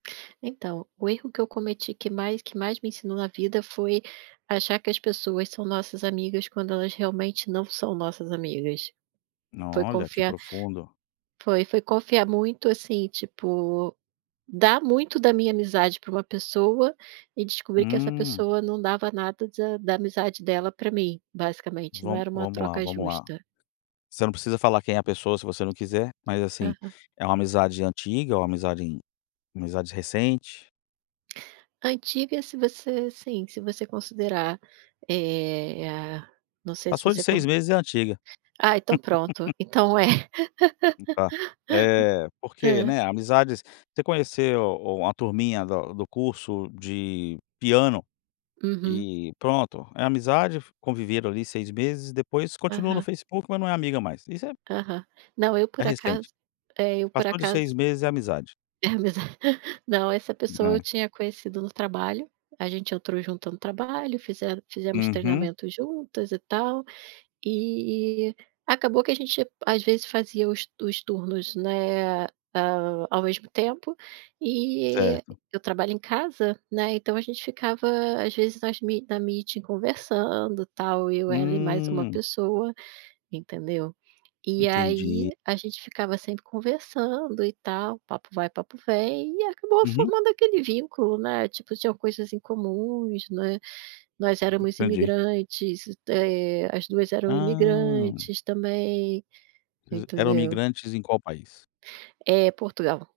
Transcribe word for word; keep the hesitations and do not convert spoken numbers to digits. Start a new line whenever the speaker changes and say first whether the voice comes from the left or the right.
right: Então, o erro que eu cometi que mais que mais me ensinou na vida foi achar que as pessoas são nossas amigas quando elas realmente não são nossas amigas. Foi
left: Olha, que
right: confiar
left: profundo.
right: foi, foi confiar muito, assim, tipo, dar muito da minha amizade pra uma pessoa e descobrir que essa
left: Hum.
right: pessoa não dava nada da da amizade dela pra mim, basicamente não
left: Vamo
right: era uma
left: vamos lá,
right: troca
left: vamos lá.
right: justa.
left: Você não precisa falar quem é a pessoa se você não quiser, mas, assim,
right: Aham.
left: é uma amizade antiga ou amizade amizade recente?
right: Antiga se você, assim, se você considerar, eh, a não sei se
left: Passou de
right: você con
left: seis meses é antiga.
right: Ah, então pronto, então é.
left: E tá eh, porque,
right: Hã?
left: né, amizades você conheceu uma turminha da do curso de piano
right: Uhum.
left: e pronto, é amizade, conviveram ali seis meses, depois continua no
right: Aham.
left: Facebook, mas não é amiga mais. Isso é
right: Aham. Não, eu,
left: é
right: por
left: recente.
right: acaso eh, eu, por
left: Passou de seis
right: acaso
left: meses é amizade.
right: É a amiza não, essa pessoa eu
left: Né.
right: tinha conhecido no trabalho, a gente entrou junto no trabalho, fizemos fizemos
left: Uhum.
right: treinamentos juntas e tal. E e acabou que a gente às vezes fazia os os turnos, né, a ao mesmo tempo e
left: Certo.
right: eu trabalho em casa, né, então a gente ficava às vezes nas me na meeting conversando tal, eu e ela e mais uma
left: Hum.
right: pessoa, entendeu? E aí
left: Entendi.
right: a gente ficava sempre conversando e tal, papo vai, papo vem e acabou
left: Uhum.
right: formando aquele vínculo, né, tipo, tinham coisas em comuns, né, nós éramos
left: Entendi.
right: imigrantes, eh, as duas eram
left: Ah.
right: imigrantes também,
left: Vocês eram
right: entendeu?
left: migrantes em qual país?
right: Eh, Portugal.